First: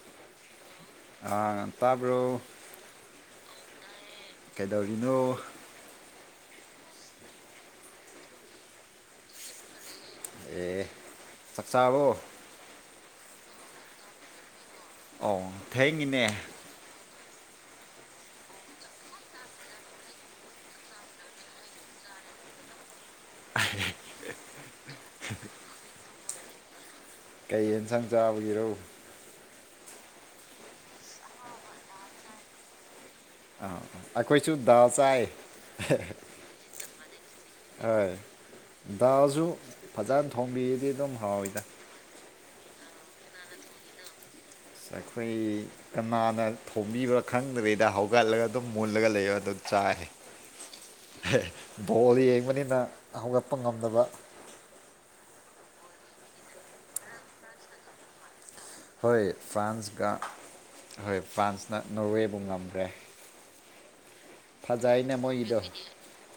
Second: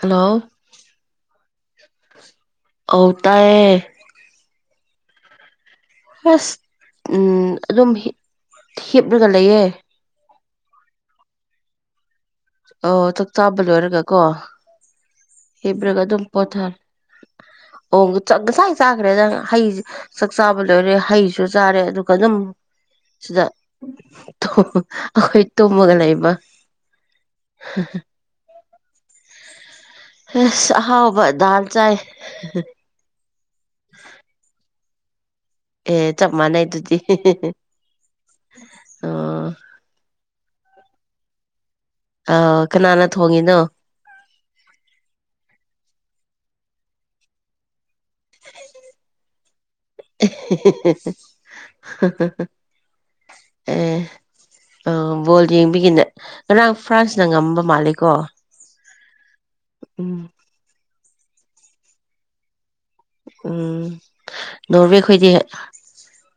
Hello ꯑꯣ ꯇꯥꯌꯦ ꯀꯩꯗꯧꯔꯤꯅꯣ ꯑꯁ ꯎꯝ ꯑꯗꯨꯝ ꯍꯤꯞ ꯍꯤꯞꯂꯒ ꯂꯩꯌꯦ ꯑꯦ ꯆꯛꯆꯥ ꯑꯕꯣ ꯑꯣ ꯆꯥꯛ ꯆꯥꯕ ꯂꯣꯏꯔꯒ ꯀꯣ ꯍꯤꯞꯔꯒ ꯑꯗꯨꯝ ꯄꯣꯊꯥꯏ ꯑꯣ ꯉꯥ ꯉꯁꯥꯏ ꯆꯥꯈ꯭ꯔꯦꯗ ꯍꯩ ꯆꯥꯛ ꯆꯥꯕ ꯂꯣꯏꯔꯦ ꯍꯩꯁꯨ ꯆꯥꯔꯦ ꯑꯗꯨꯒ ꯑꯗꯨꯝ ꯁꯤꯗ ꯊꯣ ꯑꯩꯈꯣꯏ ꯇꯨꯃꯒꯥ ꯂꯩꯕ ꯀꯩ ꯌꯦꯟꯁꯥꯡ ꯆꯥꯕꯒꯤꯔꯛꯎ ꯍ ꯍꯥꯎꯕ ꯜ ꯆꯥꯏ ꯑ ꯑꯩꯈꯣꯏꯁꯨ ꯗꯥ ꯆꯥꯏ ꯑꯦ ꯆꯞ ꯃꯥꯟꯅꯩ ꯍꯥꯏꯗꯗꯤ ꯍꯣꯏ ꯑꯣ ꯗꯥꯎꯁꯨ ꯐꯖꯅ ꯊꯣꯡꯕꯤꯗꯤ ꯑꯗꯨꯝ ꯍꯥꯎꯋꯤꯗ ꯑ ꯀꯅꯥꯅ ꯊꯣꯡꯉꯤꯅꯣ ꯁ ꯑꯩꯈꯣꯏ ꯀꯅꯥꯅ ꯊꯣꯡꯝꯕꯤꯕꯥ ꯈꯪꯗ꯭ꯔꯔꯤꯗ ꯍꯧꯒꯠꯂꯒ ꯑꯗꯨꯝ ꯃꯨꯜꯂꯒ ꯂꯩꯕ ꯑꯗꯨ ꯆꯥꯏ ꯍꯦ ꯕꯣꯜ ꯌꯦꯡꯕꯅꯤꯅ ꯍꯧꯒꯠꯄ ꯉꯝꯗꯕ ꯑ ꯕꯣꯜ ꯌꯦꯡꯕꯤꯒꯤꯅꯦ ꯉꯔꯥꯡ ꯐ꯭ꯔꯥꯟꯁꯅ ꯉꯝꯕ ꯃꯥꯜꯂꯦꯀꯣ ꯍꯣꯏ ꯐ꯭ꯔꯥꯟꯁꯀ ꯎꯝ ꯍꯣꯏ ꯐ꯭ꯔꯥꯟꯁꯅ ꯅꯣꯔꯋꯦꯕꯨ ꯉꯝꯈ꯭ꯔꯦ ꯎꯝ ꯐꯖꯩꯅꯦ ꯅꯣꯔꯋꯦ ꯈꯣꯏꯗꯤ ꯃꯣꯏꯒꯤꯗꯣ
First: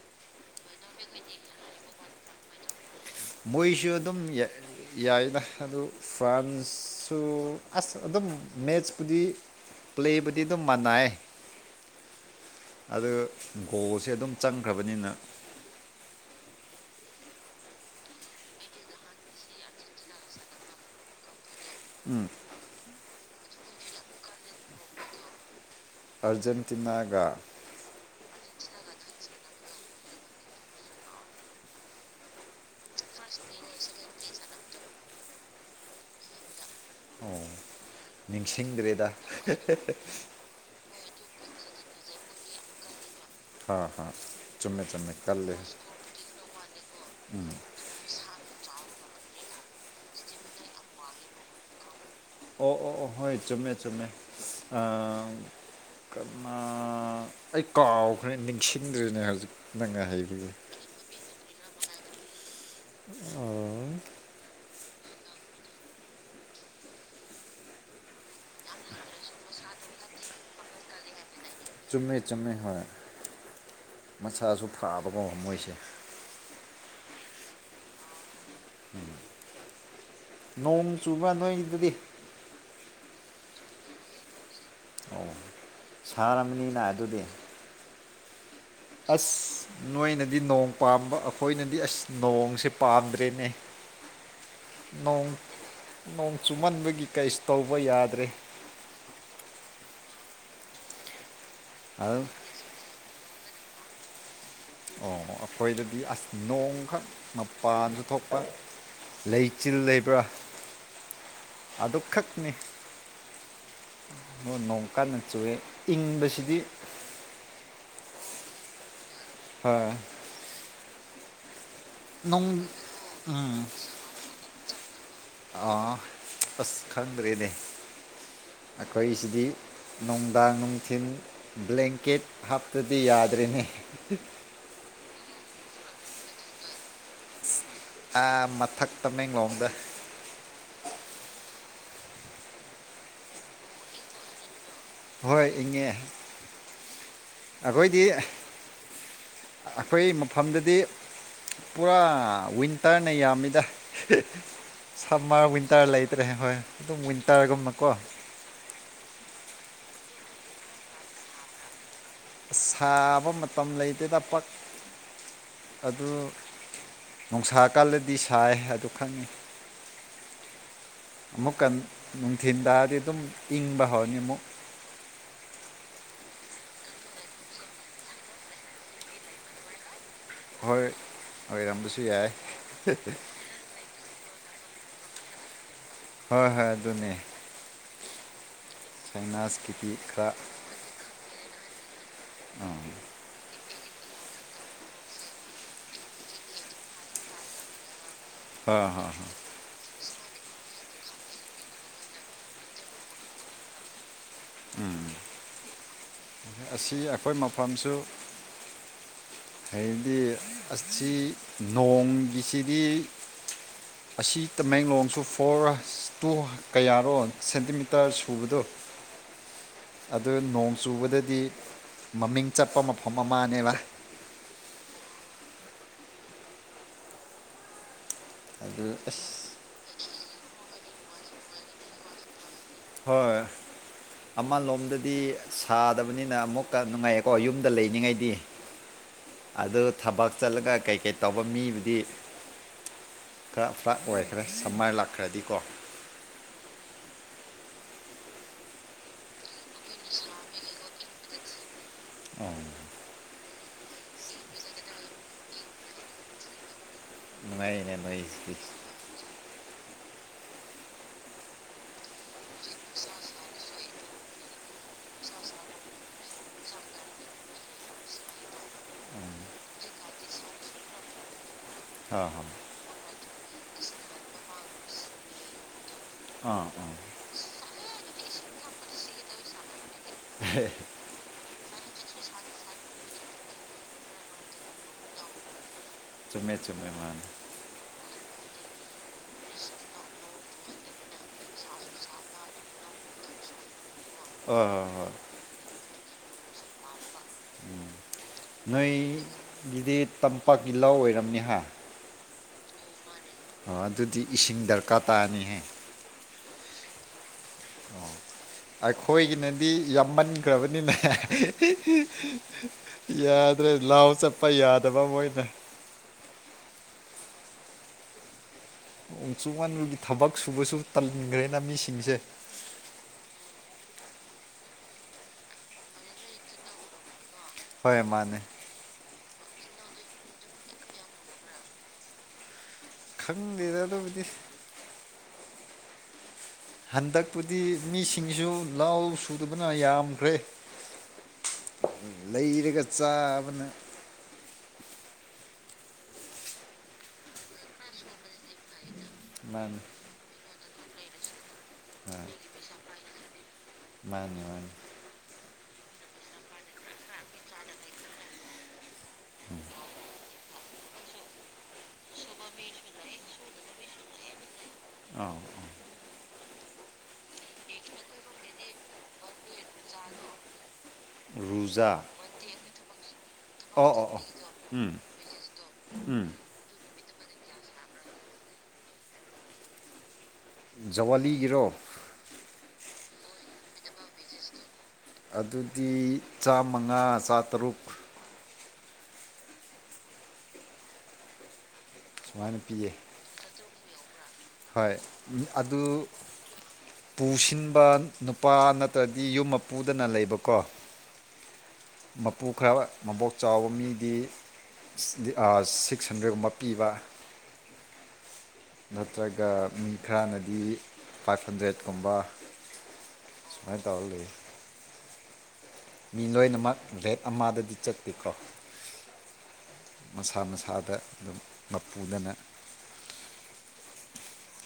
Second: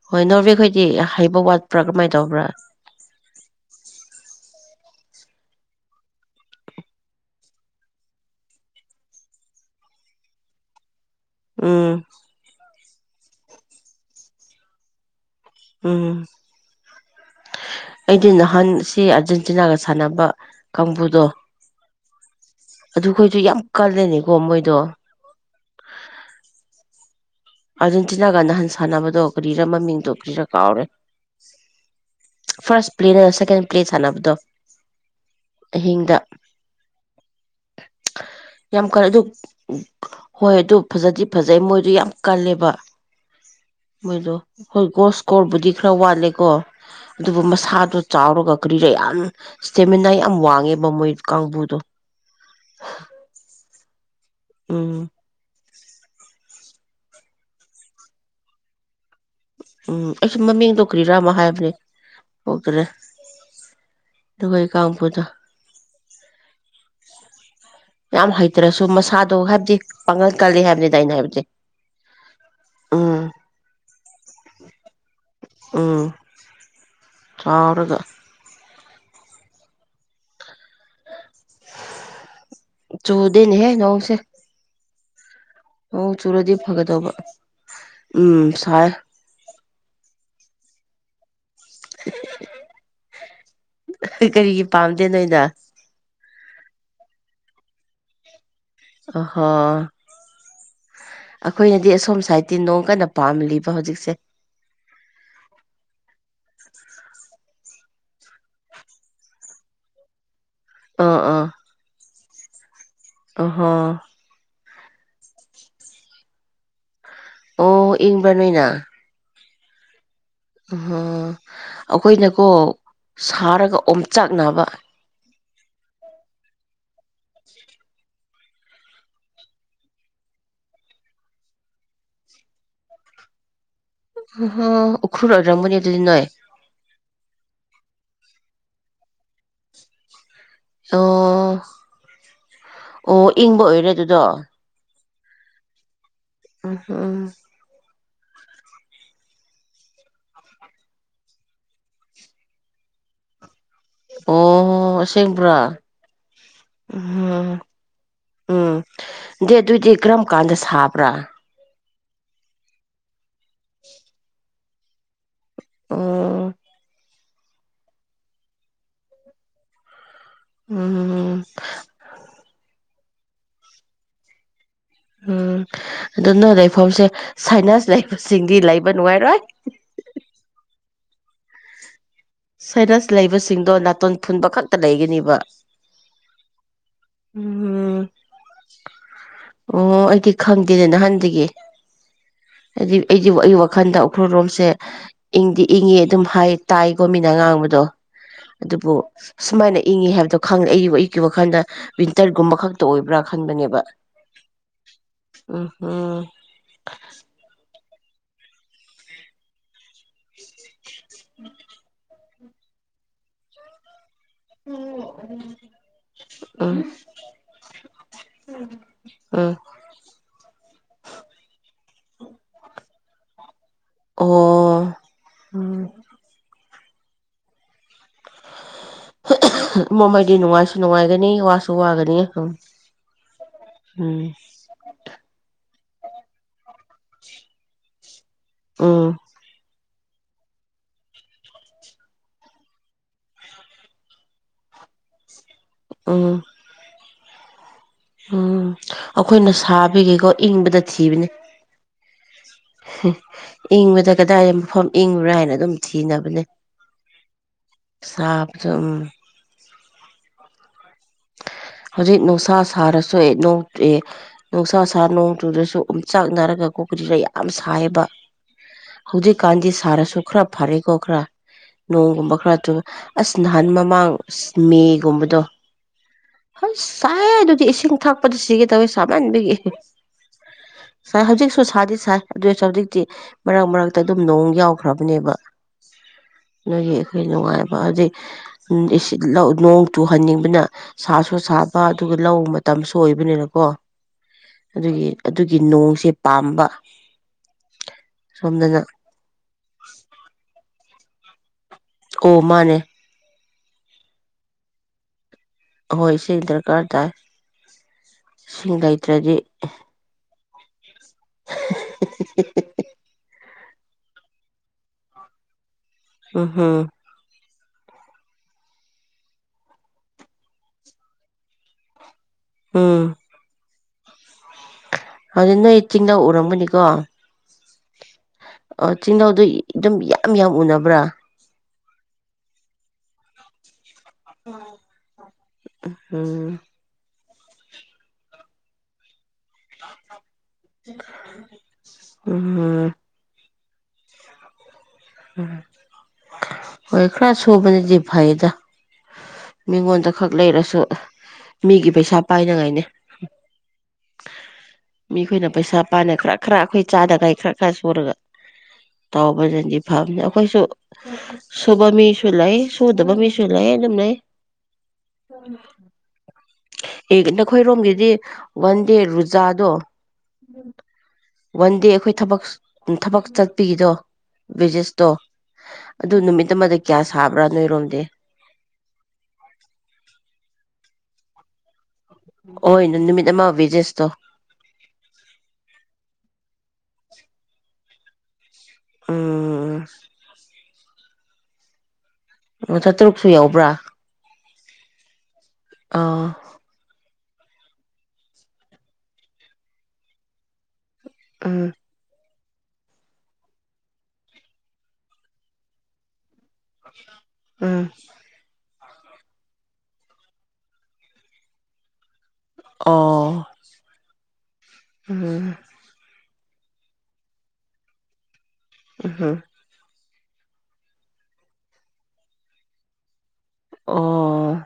ꯍꯣꯏ ꯅꯣꯔꯋꯦ ꯈꯣꯏꯗꯤ ꯍꯩꯕ ꯋꯥꯠꯄ꯭ꯔꯥ ꯀꯃꯥꯏꯅꯧ ꯇꯧꯕ꯭ꯔꯥ ꯃꯣꯏꯁꯨ ꯑꯗꯨꯝ ꯌꯥꯏꯅ ꯑꯗꯨ ꯐ꯭ꯔꯥꯟꯁꯁꯨ ꯑꯁ ꯑꯗꯨꯝ ꯑꯗꯨꯝ ꯃꯦꯠꯆꯄꯨꯗꯤ ꯄ꯭ꯂꯦꯕꯨꯗꯤ ꯑꯗꯨꯝ ꯃꯥꯟꯅ ꯎꯝ ꯑꯗꯨ ꯒꯣꯁꯦ ꯑꯗꯨꯝ ꯆꯪꯈ꯭ꯔꯕꯅꯤꯅ ꯎꯝ ꯑꯩꯗꯤ ꯅꯍꯥꯟ ꯁꯤ ꯑꯥꯔꯖꯦꯟꯇꯤꯅꯥꯒ ꯁꯥꯟꯅꯕ ꯀꯥꯡꯕꯨꯗꯣ ꯎꯝ ꯑꯗꯨꯈꯣꯏꯁꯨ ꯌꯥꯝ ꯀꯜꯂꯦꯅꯤꯀꯣ ꯃꯣꯏꯗꯣ ꯑꯔꯖꯦꯟꯇꯤꯅꯥꯒ ꯑꯥꯔꯖꯦꯟꯇꯤꯅꯥꯒ ꯅꯍꯥꯟ ꯁꯥꯟꯅꯕꯗꯣ ꯀꯔꯤꯔ ꯃꯃꯤꯡꯗꯣ ꯀ꯭ꯔꯤꯔꯥ ꯀꯥꯎꯔꯦ ꯐꯥꯔꯁ ꯄ꯭ꯂꯦꯠ ꯑ ꯁꯦꯀꯦꯟ ꯄ꯭ꯂꯦꯠ ꯁꯥꯟꯅꯕꯗꯣ ꯑꯍꯤꯡꯗ ꯑꯣ ꯌꯥꯝ ꯀꯔꯦ ꯅꯤꯡꯁꯤꯡꯗ꯭ꯔꯦꯗ ꯑꯗꯨ ꯍꯣꯏ ꯑꯗꯨ ꯐꯖꯗꯤ ꯐꯖꯩ ꯃꯣꯏꯗꯨ ꯌꯥꯝ ꯀꯜꯂꯦꯕ ꯍꯥ ꯍꯥ ꯃꯣꯏꯗꯣ ꯆꯨꯝꯃꯦ ꯑꯩꯈꯣꯏ ꯒꯣ ꯆꯨꯝꯃꯦ ꯀꯜꯂꯦ ꯁꯀꯣꯔꯕꯨꯗꯤ ꯈꯔ ꯋꯥꯠꯂꯦꯀꯣ ꯑꯗꯨꯕꯨ ꯃꯁꯥꯗꯨ ꯆꯥꯎꯔꯒ ꯀꯔꯦ ꯌꯥꯝ ꯏꯁꯇꯦꯃꯤꯅꯥ ꯌꯥꯝ ꯋꯥꯡꯉꯦꯕ ꯃꯣꯏ ꯀꯥꯡꯕꯨꯗꯣ ꯑꯣ ꯑꯣ ꯑꯣ ꯍꯣꯏ ꯆꯃꯦ ꯆꯃꯦ ꯑ ꯎꯝ ꯑꯩ ꯀꯥꯎꯈ꯭ꯔꯦ ꯅꯤꯡꯁꯤꯡꯗ꯭ꯔꯤꯅꯦ ꯍꯧꯖꯤꯛ ꯅꯪꯅ ꯎꯝ ꯑꯩꯁꯨ ꯍꯥꯏꯕꯒꯤ ꯃꯃꯤꯡ ꯇꯧ ꯀ꯭ꯔꯤꯔꯥꯃꯣ ꯍꯥꯏꯕꯅꯦ ꯑꯣꯒ꯭ꯔꯦ ꯑꯣ ꯑꯗꯨꯕꯩ ꯀꯥꯎꯄꯗ ꯌꯥꯝ ꯍꯩꯇ꯭ꯔꯁꯨ ꯃꯁꯥꯗꯣ ꯍꯥꯏꯕꯗꯤ ꯄꯥꯡꯉꯜꯀꯜꯂꯤ ꯍꯥꯏꯕꯅꯤꯗ ꯑꯏꯩꯅ ꯍꯥꯏꯕꯗꯤꯦ ꯆꯨꯝꯃꯦ ꯆꯨꯝꯃꯦ ꯍꯣꯏ ꯃꯁꯥꯁꯨ ꯐꯥꯕ ꯉ ꯉꯝꯃꯣꯏꯁꯦ ꯆꯥꯎꯥꯎꯔꯒ ꯎꯝ ꯅꯣꯡ ꯆꯨꯕ ꯅꯣꯏꯗꯨꯗꯤ ꯆꯧꯗꯤꯟ ꯍꯦ ꯅꯧꯁꯦ ꯑꯣ ꯍ ꯆꯨꯔꯗꯤ ꯁꯥꯔꯝꯃꯅꯤꯅ ꯐꯒꯗꯕ ꯑꯗꯨꯗꯤ ꯎꯝ ꯁꯥꯏ ꯑꯁ ꯅꯣꯏꯅꯗꯤ ꯅꯣꯡ ꯄꯥꯝꯕ ꯑꯩꯈꯣꯏꯅꯗꯤ ꯑꯁ ꯅꯣꯡꯁꯦ ꯄꯥꯝꯗ꯭ꯔꯦꯅꯦ ꯀꯔꯤꯒꯤ ꯄꯥꯝꯗꯦ ꯣꯡ ꯅꯣꯏꯅ ꯅꯣꯡ ꯆꯨꯝꯃꯟꯕꯒꯤ ꯀꯩꯁꯨ ꯇꯧꯕ ꯌꯥꯗ꯭ꯔꯦ ꯑꯍ ꯑꯩꯈꯣꯏꯅꯗꯤ ꯑꯁꯣꯝ ꯑꯗꯨ ꯁꯥꯏꯠꯇꯤ ꯅꯣꯡ ꯀꯟꯅ ꯄꯥꯝꯂꯤꯕ ꯍꯧꯖꯤꯛꯁꯦ ꯑꯣ ꯑꯩꯈꯣꯏꯗꯗꯤ ꯑꯁ ꯅꯣꯡꯈꯛ ꯃꯄꯥꯟꯁꯨ ꯊꯣꯛꯄ ꯂꯩ ꯆꯤꯜ ꯂꯩꯕ꯭ꯔꯥ ꯑꯥ ꯑꯥ ꯁꯅꯤ ꯑꯍꯣ ꯀꯟꯅ ꯆꯨꯏꯦ ꯏꯪꯕꯁꯤꯗꯤ ꯑꯣ ꯏꯤꯡꯕ ꯅꯨꯏꯅꯥ ꯍꯣꯏ ꯎꯍ ꯑꯈꯣꯏꯅꯀꯣ ꯅꯣꯡ ꯎꯝ ꯁꯥꯔꯒ ꯑꯣꯝꯆꯥꯛ ꯅꯥꯕ ꯑꯥ ꯑꯁ ꯈꯪꯗ꯭ꯔꯦꯅꯦ ꯑꯩꯈꯣꯏꯁꯤꯗꯤ ꯅꯨꯡꯗꯥꯡ ꯅꯨꯡꯊꯤꯟ ꯕ꯭ꯂꯦꯡꯀꯦꯠ ꯍꯥꯞꯇꯗꯤ ꯌꯥꯗ꯭ꯔꯤꯅꯦ ꯍꯝ ꯍꯝ ꯎꯈ꯭ꯔꯨꯜ ꯑꯣꯏꯔꯝꯒꯅꯤꯗꯨꯗꯤ ꯅꯣꯏ ꯑ ꯃꯊꯛ ꯇꯃꯦꯡꯂꯣꯡꯗ ꯑꯣ ꯑꯣ ꯏꯪꯕ ꯑꯣꯏꯔꯦ ꯑꯗꯨꯗꯣ ꯍꯣꯏ ꯏꯤꯡꯉꯦ ꯎꯝ ꯍꯝ [unintelligible] ꯑꯈꯣꯏ ꯃꯐꯝꯗꯗꯤ ꯄꯨꯔꯥ ꯋꯤꯟꯇꯔꯅ ꯌꯥꯝꯃꯤꯗ ꯑꯣ ꯁꯝꯃꯔ ꯑꯁꯦꯡꯕ꯭ꯔꯥ ꯋꯤꯟꯇꯔ ꯂꯩꯇ꯭ꯔꯦ ꯍꯣꯏ ꯑꯗꯨꯝ ꯎꯝ ꯋꯤꯟꯇꯔꯒꯨꯝꯕꯀꯣ [unintelligible] ꯎꯝ ꯗꯦ ꯗꯨꯗꯤ ꯀꯔꯝ ꯀꯥꯟꯗ ꯁꯥꯕ꯭ꯔꯥ ꯁꯥꯕ ꯃꯇꯝ ꯂꯩꯇꯦꯗ ꯄꯛ ꯑꯗꯨ ꯎꯝ ꯅꯨꯡꯁꯥ ꯀꯜꯂꯗꯤ ꯁꯥꯏ ꯑꯗꯨ ꯈꯪꯉꯤ ꯎꯝ ꯑꯃꯨꯛꯀ ꯅꯨꯡꯊꯤꯟ ꯇꯥꯔꯗꯤ ꯑꯗꯨꯝ ꯏꯤꯡꯕ ꯍꯧꯔꯅꯤ ꯑꯃꯨꯛ ꯎꯝ ꯎꯝ ꯑꯗꯨ ꯅꯣ ꯂꯩꯐꯝꯁꯦ ꯁꯥꯏꯅꯥꯁ ꯂꯩꯕꯁꯤꯡꯗꯤ ꯂꯩꯕ ꯅꯨꯡꯉꯥꯏꯔꯣꯏ ꯍꯣꯏ ꯑꯣꯏꯔꯝꯕꯁꯨ ꯌꯥꯏ ꯁꯥꯏꯅꯁ ꯂꯩꯕꯁꯤꯡꯗꯣ ꯅꯥꯇꯣꯟ ꯐꯨꯟꯕ ꯈꯛꯇ ꯂꯩꯒꯅꯤꯕ ꯍꯣꯏ ꯍꯣꯏ ꯑꯗꯨꯅꯦ ꯎꯝ ꯁꯥꯏꯅꯥꯁꯀꯤꯗꯤ ꯑꯣ ꯈꯔ ꯑꯩꯗꯤ ꯈꯪꯗꯦ ꯅꯍꯥꯟꯗꯒꯤ ꯑꯩꯗꯤ ꯑꯩꯗꯤ ꯋꯥ ꯑꯩꯗꯤ ꯋꯥꯛ ꯈꯟꯗ ꯎꯈ꯭ꯔꯨꯜ ꯔꯣꯝꯁꯦ ꯏꯪꯗꯤ ꯏꯪꯉꯤ ꯑꯗꯨꯝ ꯍꯥꯏ ꯇꯥꯏꯀꯣ ꯃꯤꯅ ꯉꯥꯡꯕꯗꯣ ꯍꯣꯏ ꯑꯗꯨꯕꯨ ꯍꯣꯏ ꯁꯨꯃꯥꯏꯅ ꯏꯡꯉꯤ ꯍꯥꯏꯕꯗꯣ ꯈꯪ ꯑꯩ ꯑꯩꯒꯤ ꯋꯥꯈꯟꯗ ꯋꯤꯟꯇꯔꯒꯨꯝꯕ ꯈꯛꯇ ꯑꯣꯏꯕ꯭ꯔꯥ ꯈꯟꯕꯅꯦꯕ ꯎꯝ ꯎꯝ ꯎꯝ ꯑꯁꯤ ꯑꯈꯣꯏ ꯃꯐꯝꯁꯨ ꯍꯥꯏꯑꯗꯤ ꯑꯁꯤ ꯅꯣꯡꯒꯤꯁꯤꯗꯤ ꯑꯁꯤ ꯇꯃꯦꯡꯂꯣꯡꯁꯨ ꯐꯣꯔ ꯔꯁ ꯇꯣ ꯎꯝ ꯀꯌꯥꯔꯣ ꯁꯦꯟꯇꯤꯃꯤꯇꯔ ꯁꯨꯕꯗꯣ ꯎꯝ [unintelligible] ꯑꯗꯨ ꯅꯣꯡ ꯆꯨꯕꯗꯗꯤ ꯃꯃꯤꯡ ꯆꯠꯄ ꯃꯐꯝ ꯑꯃꯅꯦꯕ ꯑꯣ ꯎꯝ ꯑꯗꯨ ꯑꯁ ꯃꯣꯃꯩꯗꯤ ꯅꯨꯡꯉꯥꯏꯁꯨ ꯅꯨꯡꯉꯥꯏꯒꯅꯤ ꯋꯥꯁꯨ ꯋꯥꯒꯅꯤ ꯍꯣꯏ ꯑꯃ ꯂꯣꯝꯗꯗꯤ ꯁꯥꯗꯕꯅꯤꯅ ꯑꯃꯨꯛ ꯀ ꯅꯨꯡꯉꯥꯏꯌꯦꯀꯣ ꯌꯨꯝꯗ ꯂꯩꯅꯤꯡꯉꯩꯗꯤ ꯑꯝ ꯑꯗꯨ ꯊꯕꯛ ꯆꯠꯂꯒ ꯀꯩꯀꯩ ꯇꯧꯕ ꯃꯤꯕꯨꯗꯤ ꯈꯔ ꯐꯂꯥ ꯑꯣꯏꯈ꯭ꯔꯦ ꯁꯝꯃꯥꯏ ꯂꯥꯛꯈ꯭ꯔꯗꯤ ꯀꯣ ꯎꯝ ꯎꯝ ꯑꯈꯣꯏꯅ ꯁꯥꯕꯤꯒꯦꯀꯣ ꯏꯪꯕꯗ ꯊꯤꯕꯅꯤ ꯑꯣ ꯍꯝ ꯏꯤꯡꯕꯗ ꯀꯗꯥꯏꯗꯩ ꯃꯐꯝ ꯏꯤꯡꯕ꯭ꯔꯥ ꯍꯥꯏꯅ ꯑꯗꯨꯝ ꯊꯤꯅꯕꯅꯟ ꯅꯨꯡꯉꯥꯏꯔꯦꯅꯦ ꯅꯣꯏꯁꯤ [unintelligible] ꯍꯧꯖꯤꯛ ꯅꯨꯡꯁꯥ ꯁꯥꯔꯁꯨ ꯑꯦ ꯅꯣꯡ ꯑꯦ ꯇꯨꯑꯦ ꯅꯨꯡꯁꯥ ꯁꯥꯔ ꯅꯣꯡꯇꯨꯗ꯭ꯔꯁꯨ ꯑꯨꯝꯆꯥꯛꯅꯥꯔꯒ ꯄꯨꯗꯨꯔꯩ ꯌꯥꯝ ꯁꯥꯏꯌꯦꯕ ꯍꯧꯖꯤꯛꯀꯥꯟꯗꯤ ꯁꯥꯔꯁꯨ ꯈꯔ ꯐꯔꯦꯀꯣ ꯈꯔ ꯑꯥ ꯅꯣꯡꯒꯨꯝꯕ ꯈꯔ ꯇ ꯑꯁ ꯅꯍꯥꯟ ꯃꯃꯥꯡ ꯑ ꯃꯦꯒꯨꯝꯕꯗꯣ ꯑꯥ ꯍꯣꯏ ꯆꯥꯏ ꯑꯗꯨꯗꯤ ꯏꯁꯤꯡ ꯊꯛꯄꯗ ꯁꯤꯒꯦ ꯇꯧꯋꯤ ꯁꯃꯟꯕꯤꯒꯤ ꯍ ꯁꯥꯏ ꯍꯧꯖꯤꯛꯁꯨ ꯁꯥꯗꯤ ꯁꯥꯏ ꯑꯗꯨꯑꯣꯏꯁꯨ ꯍꯧꯖꯤꯛꯇꯤ ꯃꯔꯛ ꯃꯔꯛꯇ ꯑꯗꯨꯝ ꯅꯣꯡ ꯌꯥꯎꯈ꯭ꯔꯕꯅꯦꯕ [unintelligible] ꯑꯗꯨꯒꯤ ꯃꯥꯅꯦ ꯑꯩꯈꯣꯏ ꯅꯨꯡꯉꯥꯏꯕ ꯑꯗꯨꯩ ꯅꯣꯡ ꯆꯨꯍꯟꯅꯤꯡꯕꯅ ꯁꯥꯁꯨ ꯁꯥꯕ ꯑꯗꯨꯒ ꯂꯧ ꯃꯇꯝꯁꯨ ꯑꯣꯏꯕꯅꯤꯅꯀꯣ ꯑꯣ ꯍ ꯑꯗꯨꯒꯤ ꯍ ꯑꯗꯨꯒꯤ ꯅꯣꯡꯁꯦ ꯄꯥꯝꯕ ꯁꯣꯝꯗꯅ ꯑꯩ ꯇꯝꯄꯥꯛꯀꯤ ꯂ ꯑꯣꯏꯔꯝꯅꯤ ꯍꯥꯏ ꯑꯣ ꯃꯥꯅꯦ ꯑꯣ ꯑꯗꯨꯗꯤ ꯏꯁꯤꯡ ꯗꯔꯀꯥꯔ ꯇꯥꯔꯅꯤꯍꯦ ꯍꯣꯏ ꯁꯤ ꯏꯗꯔ ꯀꯔꯗ ꯑꯩꯈꯣꯏꯒꯤꯅꯗꯤ ꯌꯥꯝꯃꯟ ꯭ꯔꯕꯅꯤꯅꯥ ꯌꯥ ꯑꯗꯨ꯭ꯔ ꯂꯥꯎ ꯆꯠꯄ ꯌꯥꯗꯕ ꯃꯣꯏꯅ ꯎ ꯍꯝ ꯎꯣꯡꯆꯨ ꯉꯂꯨꯒꯤ ꯊꯕꯛ ꯁꯨꯕꯁꯨ ꯇꯟꯈ꯭ꯔꯦꯅ ꯃꯤꯁꯤꯡꯁꯦ ꯎꯝ ꯑꯗꯨ ꯅꯣꯏ ꯆꯤꯡꯗ ꯎꯔꯝꯒꯅꯤꯀꯣ ꯍꯣꯏ ꯃꯥꯅꯦ ꯑ ꯇꯤꯜꯍꯧꯗꯨ ꯑꯗꯨꯝ ꯌꯥꯝ ꯌꯥꯝ ꯎꯅꯕ꯭ꯔꯥ ꯈꯟ ꯑꯗꯨꯣ ꯎꯝ ꯍꯟꯗꯛꯄꯨꯗꯤ ꯃꯤꯁꯤꯡꯁꯨ ꯂ ꯁꯨꯗꯕꯅ ꯌꯥꯝꯈ꯭ꯔꯦ ꯂꯩꯔꯒ ꯎꯝ ꯆꯥꯕꯅ ꯑꯦꯈꯔ ꯁꯨꯕꯅꯦꯗꯤ ꯐꯥꯏꯗ ꯃꯥꯅꯤ ꯃꯤꯉꯣꯟꯗ ꯈꯛ ꯂꯩꯔꯁꯨ ꯃꯤꯒꯤ ꯄꯩꯁꯥ ꯍꯣꯏ ꯄꯥꯏꯅꯉꯥꯏꯅꯦ ꯃꯥꯅꯤ ꯃꯥꯅꯤ ꯃꯤꯈꯣꯏꯅ ꯄꯩꯁꯥ ꯄꯥꯅ ꯈꯔ ꯈꯔ ꯑꯩꯈꯣꯏ ꯆꯥꯗꯒꯥꯏ ꯈꯔ ꯈꯔ ꯁꯨꯔꯒ ꯇꯥꯎꯕꯗꯗꯤ ꯑꯩꯈꯣꯏꯁꯨ ꯁꯨꯕ ꯃꯤꯁꯨ ꯂꯩ ꯁꯨꯗꯕ ꯃꯤꯁꯨ ꯂꯩ ꯑꯗꯨꯝ ꯂꯩ ꯑꯥ ꯍ ꯑꯦ ꯅꯈꯣꯏꯔꯣꯝꯒꯤꯗꯤ ꯋꯥꯟ ꯗꯦ ꯔꯨꯖꯥꯗꯣ ꯋꯥꯟ ꯗꯦ ꯔꯨꯖꯥ ꯑꯩꯈꯣꯏ ꯊꯕꯛ ꯊꯕꯛ ꯆꯠꯄꯤꯒꯤꯗꯣ ꯑꯣ ꯑꯣ ꯑꯣ ꯎꯝ ꯚꯖꯤꯁꯇꯣ ꯑꯗꯨ ꯎꯝ ꯅꯨꯃꯤꯠ ꯑꯃ ꯀꯌꯥ ꯁꯥꯕꯔꯅ ꯔꯣꯗ ꯖꯋꯥꯂꯤꯒꯤꯔꯣ ꯍꯅ ꯅꯨꯃꯤꯠ ꯑꯃꯕꯤꯦꯖꯦꯁꯇꯣ ꯑꯗꯨꯗꯤ ꯆꯥꯃꯉꯥ ꯆꯥꯇꯔꯨꯛ ꯎ ꯁꯨꯃꯥꯏꯅ ꯄꯤꯌꯦ ꯃꯊ ꯇꯔꯨꯛꯁꯨ ꯌꯥꯎꯕ꯭ꯔꯥ ꯍꯣꯏ ꯑꯗꯨ ꯄꯨꯁꯤꯟꯕ ꯅꯨꯄꯥ ꯅꯠꯇ꯭ꯔꯗꯤ ꯌꯨꯝ ꯃ ꯄꯨꯗꯅ ꯂꯩꯕꯀꯣ ꯑꯥ ꯃꯄꯨ ꯈꯔ ꯃꯕꯣꯛ ꯆꯥꯎꯕ ꯃꯤꯗꯤ ꯁꯤꯛꯁ ꯍꯟꯗ꯭ꯔꯦꯗꯀꯨꯝꯕ ꯄꯤꯕ ꯎꯝ ꯅꯠꯇ꯭ꯔꯒ ꯃꯤ ꯈꯔꯅꯗꯤ ꯐꯥꯏꯚ ꯍꯟꯗ꯭ꯔꯦꯠꯀꯨꯝꯕ ꯑꯣ ꯍ ꯇꯍꯜꯂꯤ ꯎꯝ ꯃꯤ ꯂꯣꯏꯅꯃꯛ ꯔꯦꯠ ꯑꯃꯗꯗꯤ ꯆꯠꯄꯤꯈ꯭ꯔꯣ ꯍꯥ ꯃꯁꯥ ꯃꯁꯥꯗ ꯑꯗꯨꯝ ꯃꯄꯨꯗꯅ ꯑꯣ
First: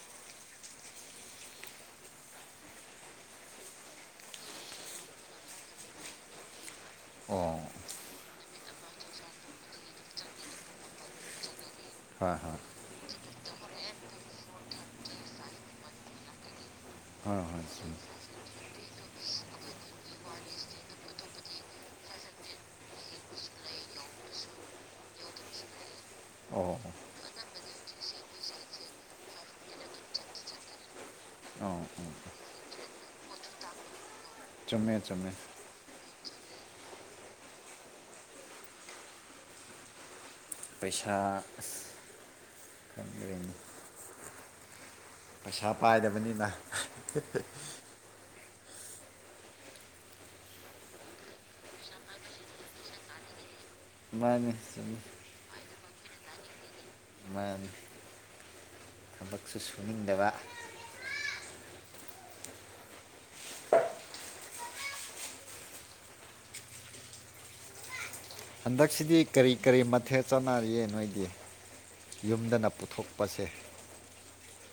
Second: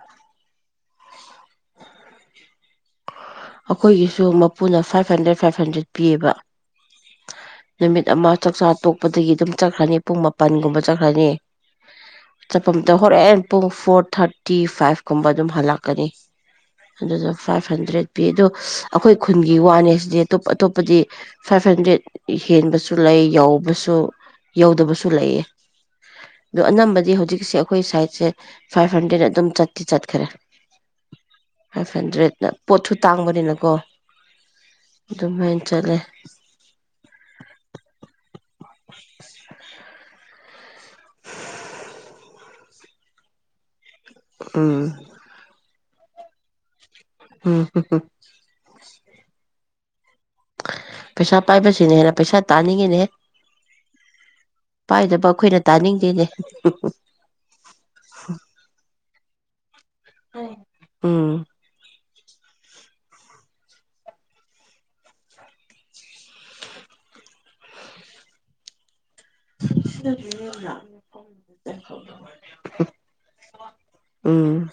ꯑꯩꯈꯣꯏꯒꯤꯁꯨ ꯃꯄꯨꯅ ꯐꯥꯏꯚ ꯍꯟꯗ꯭ꯔꯦꯠ ꯐꯥꯏꯚ ꯍꯟꯗ꯭ꯔꯦꯠ ꯄꯤꯌꯦꯕ ꯑꯣ ꯅꯨꯃꯤꯠ ꯑꯃ ꯆꯥꯛꯆꯥ ꯇꯣꯛꯄꯗꯒꯤ ꯑꯗꯨꯝ ꯆꯠꯈ꯭ꯔꯅꯤ ꯄꯨꯡ ꯃꯥꯄꯟꯒꯨꯝꯕ ꯆꯠꯈ꯭ꯔꯅꯤ ꯍꯣꯏ ꯆꯠꯐꯝꯇ ꯍꯣꯔꯛꯑꯦ ꯄꯨꯡ ꯐꯣꯔ ꯊꯥꯔꯇꯤ ꯐꯥꯏꯚ ꯀꯨꯝꯕ ꯑꯗꯨꯝ ꯍꯜꯂꯛꯀꯅꯤ ꯑꯗꯨꯗ ꯍꯣꯏ ꯍꯣꯏ ꯍꯣꯏ ꯐꯥꯏꯚ ꯆꯨꯝꯃꯦ ꯍꯟꯗ꯭ꯔꯦꯠ ꯄꯤ ꯑꯗꯣ ꯑꯩꯈꯣꯏ ꯈꯨꯟꯒꯤ ꯋꯥꯅꯦꯁꯤꯗꯤ ꯑꯇꯣꯞ ꯑꯇꯣꯞꯄꯗꯤ ꯐꯥꯏꯚ ꯍꯟꯗ꯭ꯔꯦꯗ ꯍꯦꯟꯕꯁꯨ ꯂꯩ ꯌꯥꯎꯕꯁꯨ ꯌꯧꯗꯕꯁꯨ ꯂꯩꯌꯦ ꯑꯗ ꯑꯣ ꯑꯣ ꯑꯅꯝꯕꯗꯤ ꯍꯧꯖꯤꯛꯁꯦ ꯑꯩꯈꯣꯏ ꯁꯥꯏꯠꯁꯦ ꯐꯥꯏꯚ ꯍꯟꯗ꯭ꯔꯦꯠ ꯑꯗꯨꯝ ꯆꯠꯇꯤ ꯆꯠꯈ꯭ꯔꯦ [unintelligible] [inaudible] ꯑꯣ ꯐꯥꯏꯚ ꯍꯟꯗ꯭ꯔꯦꯠ ꯄꯣꯊ ꯇꯥꯡꯕꯅꯤꯅꯀꯣ ꯆꯨꯝꯃꯦ ꯆꯨꯝꯃꯦ ꯑꯗꯨꯃꯥꯏꯅ ꯆꯠꯂꯦ [unintelligible] [inaudible] ꯄꯩꯁꯥ ꯈꯪꯅꯤ ꯎꯝ ꯄꯩꯁꯥ ꯄꯥꯏꯗꯕꯅꯤꯅ ꯎꯝ ꯍ ꯄꯩꯁꯥ ꯄꯥꯏꯕꯁꯤꯅꯦ ꯍꯦꯟꯅ ꯄꯩꯁꯥ ꯇꯥꯅꯤꯡꯉꯤꯅꯦꯍ ꯃꯥꯅꯤ ꯆꯨꯝꯃꯤ ꯄꯥꯏꯗꯕ ꯑꯩꯈꯣꯏꯅ ꯇꯥꯅꯤꯡꯗꯦꯅꯦ ꯃꯥ ꯊꯕꯛꯁꯨ ꯁꯨꯅꯤꯡꯗꯕ ꯎꯝ ꯑꯟꯗꯁꯤꯗꯤ ꯀꯔꯤ ꯀꯔꯤ ꯃꯊꯦꯜ ꯆꯠꯅꯔꯤꯌꯦ ꯅꯣꯏꯗꯤ ꯌꯨꯝꯗꯅ ꯄꯨꯊꯣꯛꯄꯁꯦ ꯑꯝ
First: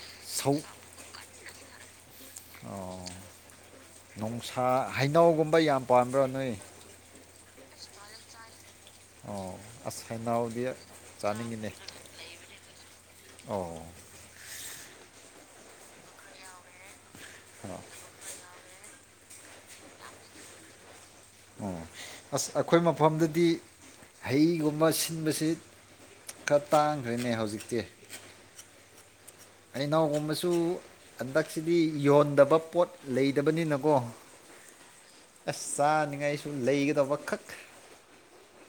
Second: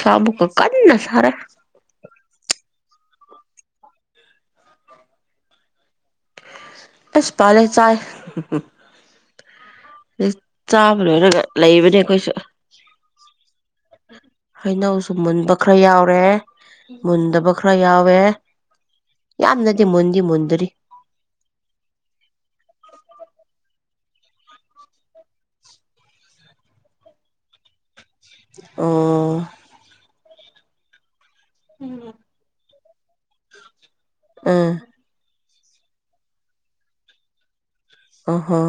ꯁꯕꯨ ꯀ ꯁꯧ ꯀꯟꯅ ꯁꯔꯦ ꯑꯣ ꯅꯨꯡꯁꯥ ꯍꯩꯅꯧꯒꯨꯝꯕ ꯌꯥꯝ ꯄꯥꯝꯕ꯭ꯔꯥ ꯅꯣꯏ ꯑꯁ ꯄꯂꯦ ꯆꯥꯏ ꯑꯣ ꯑꯁ ꯍꯩꯅꯧꯗꯤ ꯆꯥꯕ ꯂꯣꯏꯔꯒ ꯆꯥꯅꯤꯡꯉꯤꯅꯦ ꯂꯩꯕꯅꯦ ꯑꯩꯈꯣꯏꯁꯨ ꯑꯣ ꯍꯩꯅꯧꯁꯨ ꯃꯨꯟꯕ ꯈꯔ ꯌꯥꯎꯔꯦ ꯃꯨꯟꯗꯕ ꯈꯔ ꯌꯥꯎꯋꯦ ꯌꯥꯝꯅꯗꯤ ꯃꯨꯟꯗꯤ ꯃꯨꯟꯗꯔꯤ ꯑꯣ ꯑꯁ ꯑꯩꯈꯣꯏ ꯃꯐꯝꯗꯗꯤ ꯍꯩꯒꯨꯝꯕ ꯁꯤꯟꯕꯁꯤ ꯈꯔ ꯇꯥꯡꯈ꯭ꯔꯦꯅꯦ ꯍꯧꯖꯤꯛꯇꯤ ꯑꯣ ꯑꯩ ꯏꯅꯥꯎꯒꯨꯝꯕꯁꯨ ꯍꯟꯗꯛꯁꯤꯗꯤ ꯌꯣꯟꯗꯕ ꯄꯣꯠ ꯂꯩꯇꯕꯅꯤꯅꯀꯣ ꯑ ꯑꯁ ꯆꯥꯅꯤꯡꯉꯥꯏꯁꯨ ꯂꯩꯒꯗ ꯋꯥꯈꯛ ꯑ ꯍ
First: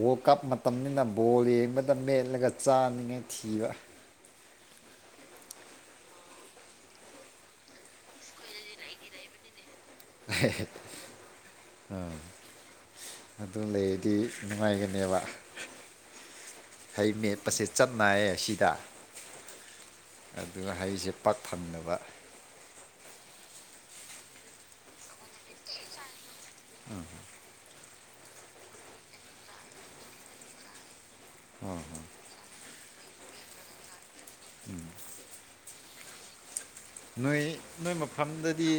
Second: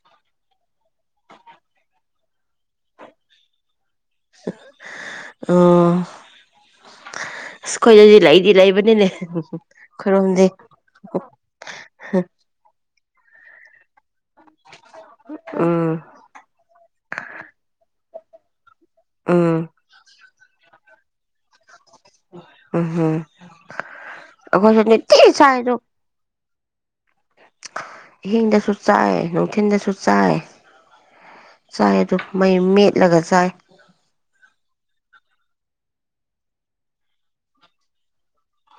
ꯋꯥꯔꯜ ꯀꯞ ꯃꯇꯝꯅꯤꯅ ꯕꯣꯜ ꯌꯦꯡꯕꯗ ꯃꯦꯠꯂꯒ ꯆꯥꯅꯤꯡꯉꯥꯏ ꯊꯤꯕ ꯑꯣ ꯑ ꯈꯈꯣꯏꯗꯗꯤ ꯂꯩꯗꯤ ꯂꯩꯕꯅꯤꯅꯦ ꯈꯨꯔꯨꯝꯗꯦ ꯑꯗꯨ ꯂꯩ ꯗꯤ ꯅꯨꯡꯉꯥꯏꯒꯅꯦꯕ ꯎꯝ ꯍꯩ ꯃꯦꯠꯄꯁꯦ ꯆꯞ ꯃꯅꯥꯏꯌꯦ ꯁꯤꯗ ꯎꯝ ꯑꯗꯨꯅ ꯍꯥꯏꯔꯤꯁꯦ ꯄꯥꯛ ꯊꯅꯕ ꯎꯝꯝꯈꯣꯏꯁꯠꯇ ꯁꯥꯏꯔ [unintelligible] ꯑꯍꯤꯡꯗꯁꯨ ꯆꯥꯏ ꯅꯨꯡꯊꯤꯟꯗꯁꯨ ꯆꯥꯏ ꯆꯥꯏ ꯑꯗꯨ ꯃꯩ ꯃꯦꯠꯂꯒ ꯆꯥꯏ꯫ [unintelligible] ꯅꯣꯏ ꯅꯣꯏ ꯃꯐꯝꯗꯗꯤ